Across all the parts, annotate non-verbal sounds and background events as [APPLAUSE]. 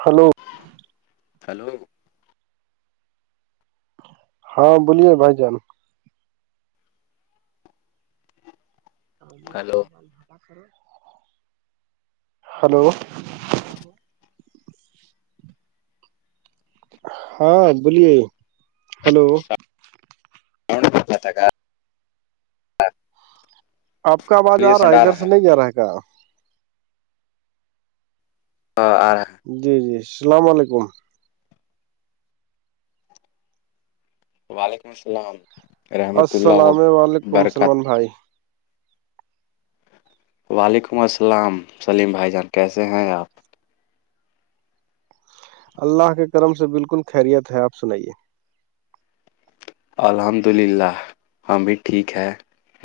hello hello ہاں بولیے بھائی جان [INAUDIBLE] ہیلو ہیلو ہاں بولیے ہیلو [INAUDIBLE] آپ کا آواز آ رہا ہے ادھر سے نہیں جا رہا ہے کا [INAUDIBLE] جی جی السلام علیکم وعلیکم السلام ورحمتہ اللہ السلام علیکم وبرکاتہ سلمان بھائی وعلیکم السلام سلیم بھائی جان کیسے ہیں آپ اللہ کے کرم سے بالکل خیریت ہے آپ سنائیے الحمد للہ ہم بھی ٹھیک ہیں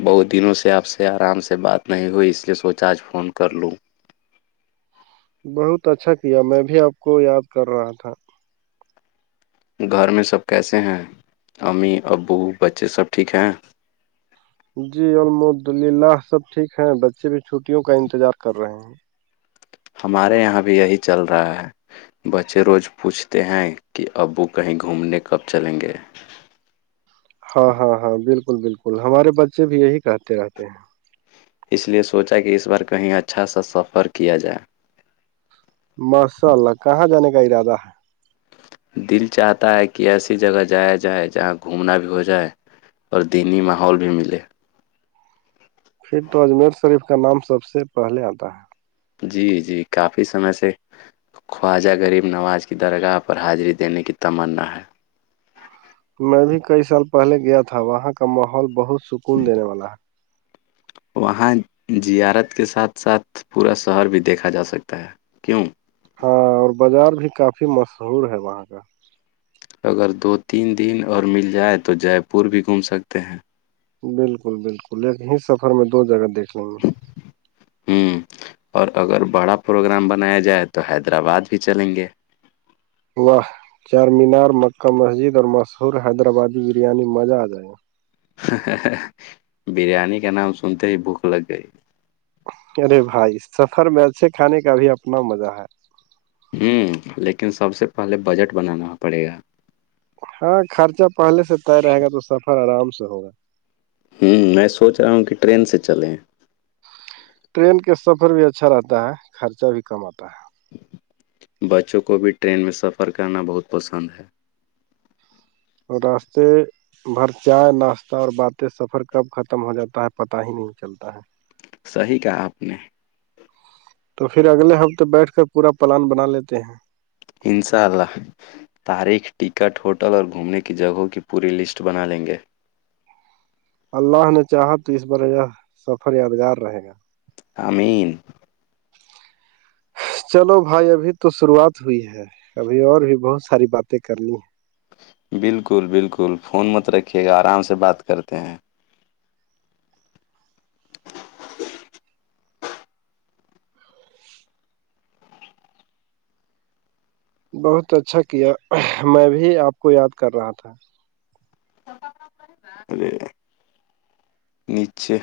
بہت دنوں سے آپ سے آرام سے بات نہیں ہوئی اس لیے سوچا آج فون کر لوں بہت اچھا کیا میں بھی آپ کو یاد کر رہا تھا گھر میں سب کیسے ہیں امی ابو بچے سب ٹھیک ہیں جی الحمد للہ سب ٹھیک ہے بچے بھی چھٹیوں کا انتظار کر رہے ہیں ہمارے یہاں بھی یہی چل رہا ہے بچے روز پوچھتے ہیں کہ ابو کہیں گھومنے کب چلیں گے ہاں ہاں ہاں بالکل بالکل ہمارے بچے بھی یہی کہتے رہتے ہیں اس لیے سوچا کہ اس بار کہیں اچھا سا سفر کیا جائے ماشاء اللہ کہاں جانے کا ارادہ ہے دل چاہتا ہے کہ ایسی جگہ جایا جائے جہاں گھومنا بھی ہو جائے اور دینی ماحول بھی ملے پھر تو اجمیر شریف کا نام سب سے پہلے آتا ہے جی جی کافی سمے سے خواجہ غریب نواز کی درگاہ پر حاضری دینے کی تمنا ہے میں بھی کئی سال پہلے گیا تھا وہاں کا ماحول بہت سکون دینے والا ہے وہاں زیارت کے ساتھ ساتھ پورا شہر بھی دیکھا جا سکتا ہے کیوں ہاں اور بازار بھی کافی مشہور ہے وہاں کا اگر دو تین دن اور مل جائے تو جے پور بھی گھوم سکتے ہیں بالکل بالکل ایک ہی سفر میں دو جگہ دیکھ لوں گا ہ اور اگر بڑا پروگرام بنایا جائے تو حیدرآباد بھی چلیں گے واہ چار مینار مکہ مسجد اور مشہور حیدرآبادی بریانی مزہ آ جائے گا بریانی کا نام سنتے ہی بھوک لگ گئی ارے بھائی سفر میں اچھے کھانے کا بھی اپنا مزہ ہے ہوں لیکن سب سے پہلے بجٹ بنانا پڑے گا ہاں خرچہ پہلے سے طے رہے گا تو سفر آرام سے ہوگا ہوں میں سوچ رہا ہوں کہ ٹرین سے چلیں ٹرین کے سفر بھی اچھا رہتا ہے خرچہ بھی کم آتا ہے بچوں کو بھی ٹرین میں سفر کرنا بہت پسند ہے اور راستے بھر چائے ناشتہ اور باتیں سفر کب ختم ہو جاتا ہے پت ہی نہیں چلتا ہے صحیح کہا آپ نے تو پھر اگلے ہفتے بیٹھ کر پورا پلان بنا لیتے ہیں انساء اللہ تاریخ ٹکٹ ہوٹل اور گھومنے کی جگہوں کی پوری لسٹ بنا لیں گے اللہ نے چاہا تو اس بار یہ سفر یادگار رہے گا امین چلو بھائی ابھی تو شروعات ہوئی ہے ابھی اور بھی بہت ساری باتیں کرنی ہے بالکل بالکل فون مت رکھیے گا آرام سے بات کرتے ہیں بہت اچھا کیا میں بھی آپ کو یاد کر رہا تھا [INAUDIBLE] نیچے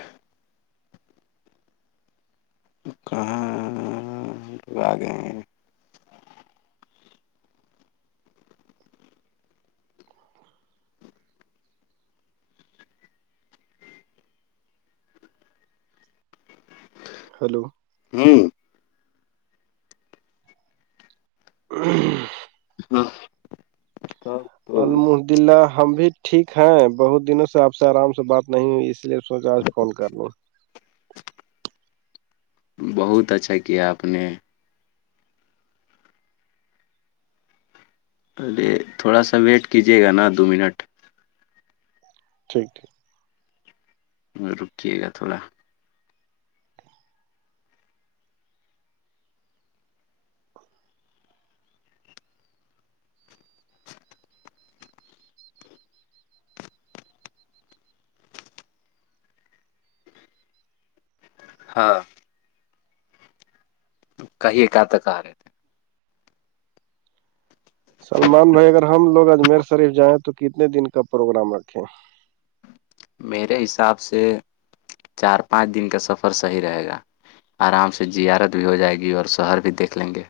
کہاں گئے ہلو ہوں [INAUDIBLE] ہاں تو المحدلہ ہم بھی ٹھیک ہیں بہت دنوں سے آپ سے آرام سے بات نہیں ہوئی اس لیے س آج فون کر لوں بہت اچھا کیا آپ نے ارے تھوڑا سا ویٹ کیجیے گا نا دو منٹ ٹھیک ٹیک رکیے گا تھوڑا ہاں کہیے کیا تک آ رہے تھے سلمان بھائی اگر ہم لوگ اجمیر شریف جائیں تو کتنے دن کا پروگرام رکھیں میرے حساب سے چار پانچ دن کا سفر صحیح رہے گا آرام سے زیارت بھی ہو جائے گی اور شہر بھی دیکھ لیں گے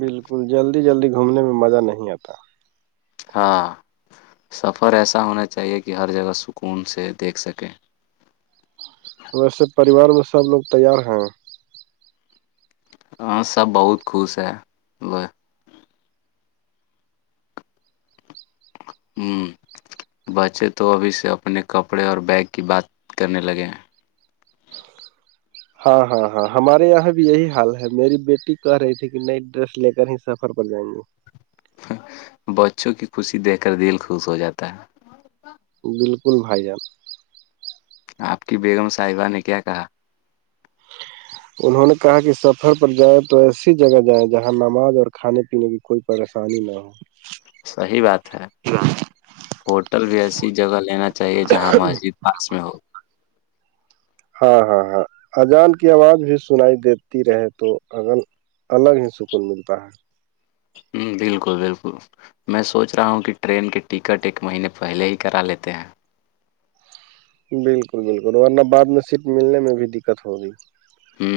بالکل جلدی جلدی گھومنے میں مزہ نہیں آتا ہاں سفر ایسا ہونا چاہیے کہ ہر جگہ سکون سے دیکھ سکیں ویسے پریوار میں سب لوگ تیار ہیں ہاں سب بہت خوش ہے لو ہوں بچے تو ابھی سے اپنے کپڑے اور بیگ کی بات کرنے لگے ہیں ہاں ہاں ہاں ہمارے یہاں بھی یہی حال ہے میری بیٹی کہہ رہی تھی کہ نئی ڈریس لے کر ہی سفر پر جائیں گے بچوں کی خوشی دیکھ کر دل خوش ہو جاتا ہے بالکل بھائی جان آپ کی بیگم صاحبہ نے کیا کہا انہوں نے کہا کہ سفر پر جائے تو ایسی جگہ جائیں جہاں نماز اور کھانے پینے کی کوئی پریشانی نہ ہو [INAUDIBLE] صحی بات ہے ہوٹل بھی ایسی جگہ لینا چاہیے جہاں مسجد ہس میں ہو [UNINTELLIGIBLE] ہاں ہاں ہاں اجان کی آواز بھی سنائی دیتی رہے تو اگر الگ ہی سکون ملتا ہے ہ بالکل بالکل میں سوچ رہا ہوں کہ ٹرین کے ٹکٹ ایک مہینے پہلے ہی کرا لیتے ہیں بالکل بالکل ورنہ بعد میں سیٹ ملنے میں بھی دقت ہوگی ہ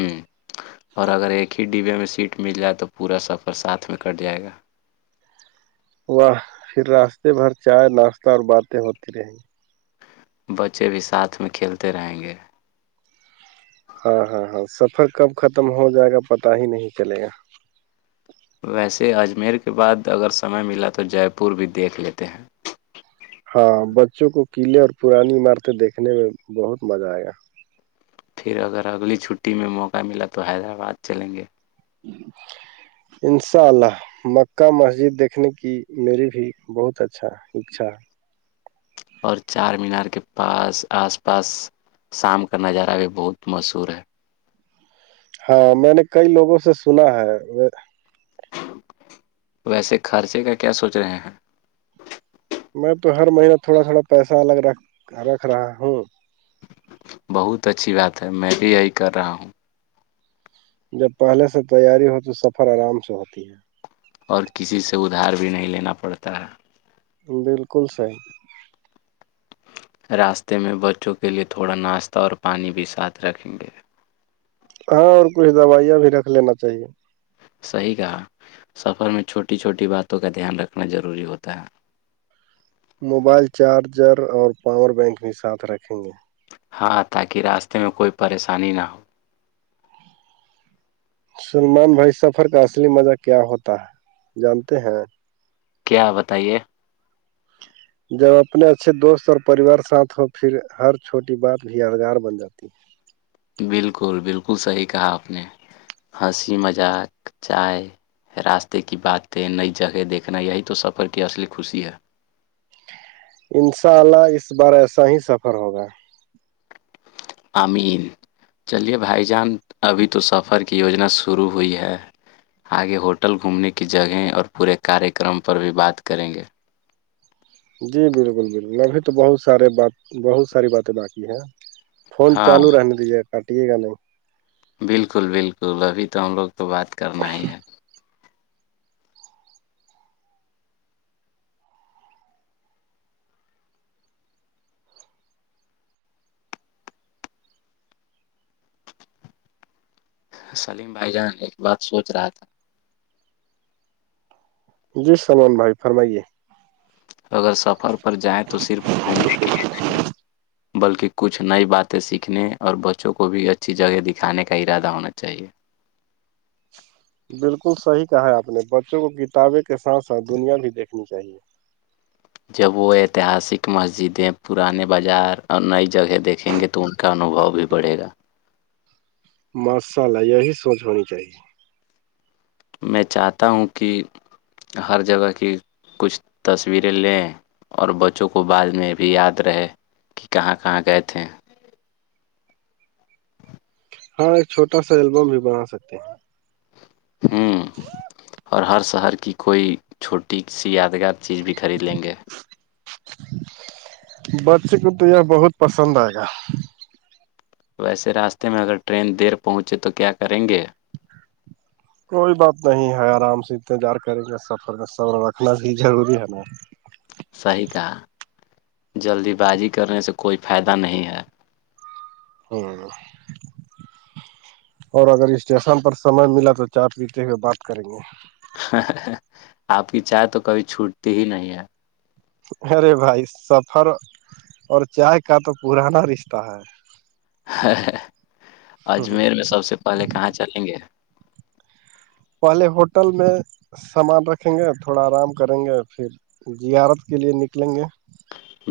اور اگر ایک ہی ڈبے میں سیٹ مل جائے تو پورا سفر ساتھ میں کٹ جائے گا واہ پھر راستے بھر چائے ناشتہ اور باتیں ہوتی رہیں گی بچے بھی ساتھ میں کھیلتے رہیں گے ہاں ہاں ہاں سفر کب ختم ہو جائے گا پتا ہی نہیں چلے گا ویسے اجمیر کے بعد اگر سمے ملا تو جے پور بھی دیکھ لیتے ہیں ہاں بچوں کو قلے اور پرانی عمارتیں دیکھنے میں بہت مزہ آئے گا پھر اگر اگلی چھٹیی میں موقع ملا تو حیدرآباد چلیں گے [INAUDIBLE] انشاء اللہ مکہ مسجد دیکھنے کی میری بھی بہت اچھا اچھا ہے اور چار مینار کے پاس آس پاس شام کا نظارہ بھی بہت مشہور ہے ہاں میں نے کئی لوگوں سے سنا ہے ویسے خرچے کا کیا سوچ رہے ہیں میں تو ہر مہین تھوڑا تھوڑا پیسہ الگ رکھ رکھ رہا ہوں بہت اچھی بات ہے میں بھی یہی کر رہا ہوں جب پہلے سے تیاری ہو تو سفر آرام سے ہوتی ہے اور کسی سے ادھار بھی نہیں لینا پڑتا ہے بالکل صحیح راستے میں بچوں کے لیے تھوڑا ناشتہ اور پانی بھی ساتھ رکھیں گے ہاں اور کچھ دوائیاں بھی رکھ لینا چاہیے صحیح کہا سفر میں چھوٹی چھوٹی باتوں کا دھیان رکھنا ضروری ہوتا ہے موبائل چارجر اور پاور بینک بھی ساتھ رکھیں گے ہاں تاکہ راستے میں کوئی پریشانی نہ ہو سلمان بھائی سفر کا اصلی مزہ کیا ہوتا ہے جانتے ہیں کیا بتائیے جب اپنے اچھے دوست اور پریوار ساتھ ہو پھر ہر چھوٹی بات بھی یادگار بن جاتی ہے بالکل بالکل صحیح کہا آپ نے ہنسی مذاق چائے راستے کی بات ہےیں نئی جگہ دیکھنا یہی تو سفر کی اصلی خوشی ہے ان شاء اللہ اس بار ایسا ہی سفر ہوگا امین چلیے بھائی جان ابھی تو سفر کی یوجنا شروع ہوئی ہے آگے ہوٹل گھومنے کی جگہیں اور پورے کاریہ کررم پر بھی بات کریں گے جی بالکل بالکل ابھی تو بہت سارے بات بہت ساری باتیں باقی ہیں فون ہاں چالو رہنے دیجیے کاٹیے گا نہیں بالکل بالکل ابھی تو ہم لوگ تو بات کرنا ہی ہے سلیم بھائی جان ایک بات سوچ رہا تھا جی سلمان بھائی فرمائیے اگر سفر پر جائیں تو صرف گھومنے کے لیے جائیں گے بلکہ کچھ نئی باتیں سیکھنے اور بچوں کو بھی اچھی جگہ دکھانے کا ارادہ ہونا چاہیے بالکل صحیح کہا ہے آپ نے بچوں کو کتابیں کے ساتھ ساتھ دنیا بھی دیکھنی چاہیے جب وہ ایتہاسک مسجدیں پرانے بازار اور نئی جگہ دیکھیں گے تو ان کا انوبھو بھی پڑے گا ماشاء اللہ یہی سوچ ہونی چاہیے میں چاہتا ہوں کہ ہر جگہ کی کچھ تصویریں لیں اور بچوں کو بعد میں بھی یاد رہے کہ کہاں کہاں گئے تھے ہاں ایک چھوٹا سا البم بھی بنا سکتے ہیں ہوں اور ہر شہر کی کوئی چھوٹی سی یادگار چیز بھی خرید لیں گے بچے کو تو یہ بہت پسند آئے گا ویسے راستے میں اگر ٹرین دیر پہنچے تو کیا کریں گے کوئی بات نہیں ہے آرام سے انتظار کریں گے سفر میں صبر رکھنا بھی ضروری ہے نا صحیح کہا جلدی بازی کرنے سے کوئی فائدہ نہیں ہے اورو اور اگر اسٹیشن پر سمے ملا تو چائے پیتے ہوئے بات کریں گے آپ کی چائے تو کبھی چھوٹتی ہی نہیں ہے ارے بھائی سفر اور چائے کا تو پرانا رشتہ ہے اجمیر میں سب سے پہلے کہاں چلیں گے پے ہوٹل میں سامان رکھیں گے تھوڑا آرام کریں گے پھر زیارت کے لیے نکلیں گے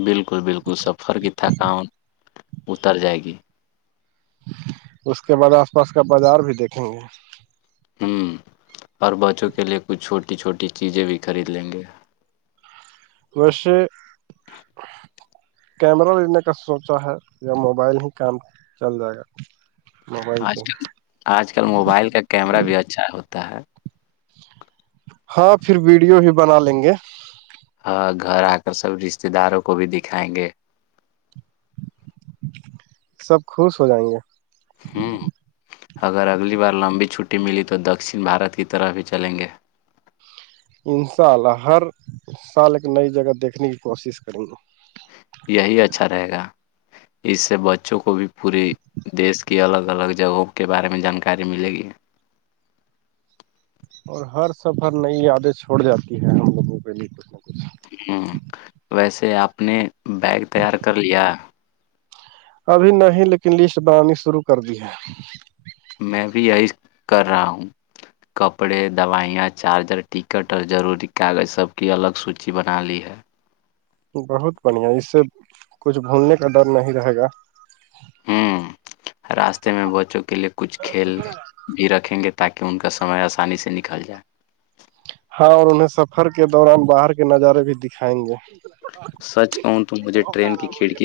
بالکل بالکل سفر کی تھکان اتر جائے گی اس کے بعد آس پاس کا بازار بھی دیکھیں گے ہوں اور بچوں کے لیے کچھ چھوٹی چھوٹی چیزیں بھی خرید لیں گے پشے کیمرہ لینے کا سوچا ہے یا موبائل ہی کام چل جائے گا موبائل آج سے کل آج کل موبائل کا کیمرہ بھی اچھا ہوتا ہے ہاں پھر ویڈیو بھی بنا لیں گے ہاں گھر آ کر سب رشتے داروں کو بھی دکھائیں گے سب خوش ہو جائیں گے ہوں اگر اگلی بار لمبی چھٹی ملی تو دکشن بھارت کی طرف ہی چلیں گے ان شاء اللہ ہر سال ایک نئی جگہ دیکھنے کی کوشش کروں گی یہی اچھا رہے گا اس سے بچوں کو بھی پوری دیش کی الگ الگ جگہوں کے بارے میں جانکاری ملے گی اور ہر سفر نئی یادیں چھوڑ جاتی ہیں ہم لوگوں کے لیے کچھ نہ کچھ ہوں ویسے آپ نے بیگ تیار کر لیا ابھی نہیں لیکن لسٹ بنانی شروع کر دی ہے میں بھی یہی کر رہا ہوں کپڑے دوائیاں چارجر ٹکٹ اور ضروری کاغذ سب کی الگ سوچی بنا لی ہے بہت بڑھیا اس سے کچھ بھولنے کا ڈر نہیں رہے گا ہوں راستے میں بچوں کے لیے کچھ کھیل بھی رکھیں گے تاکہ ان کا سمے آسانی سے نکل جائے ہاں اور انہیں سفر کے دوران باہر کے نظارے بھی دکھائیں گے سچ کہوں تم مجھے ٹرین کی کھڑکی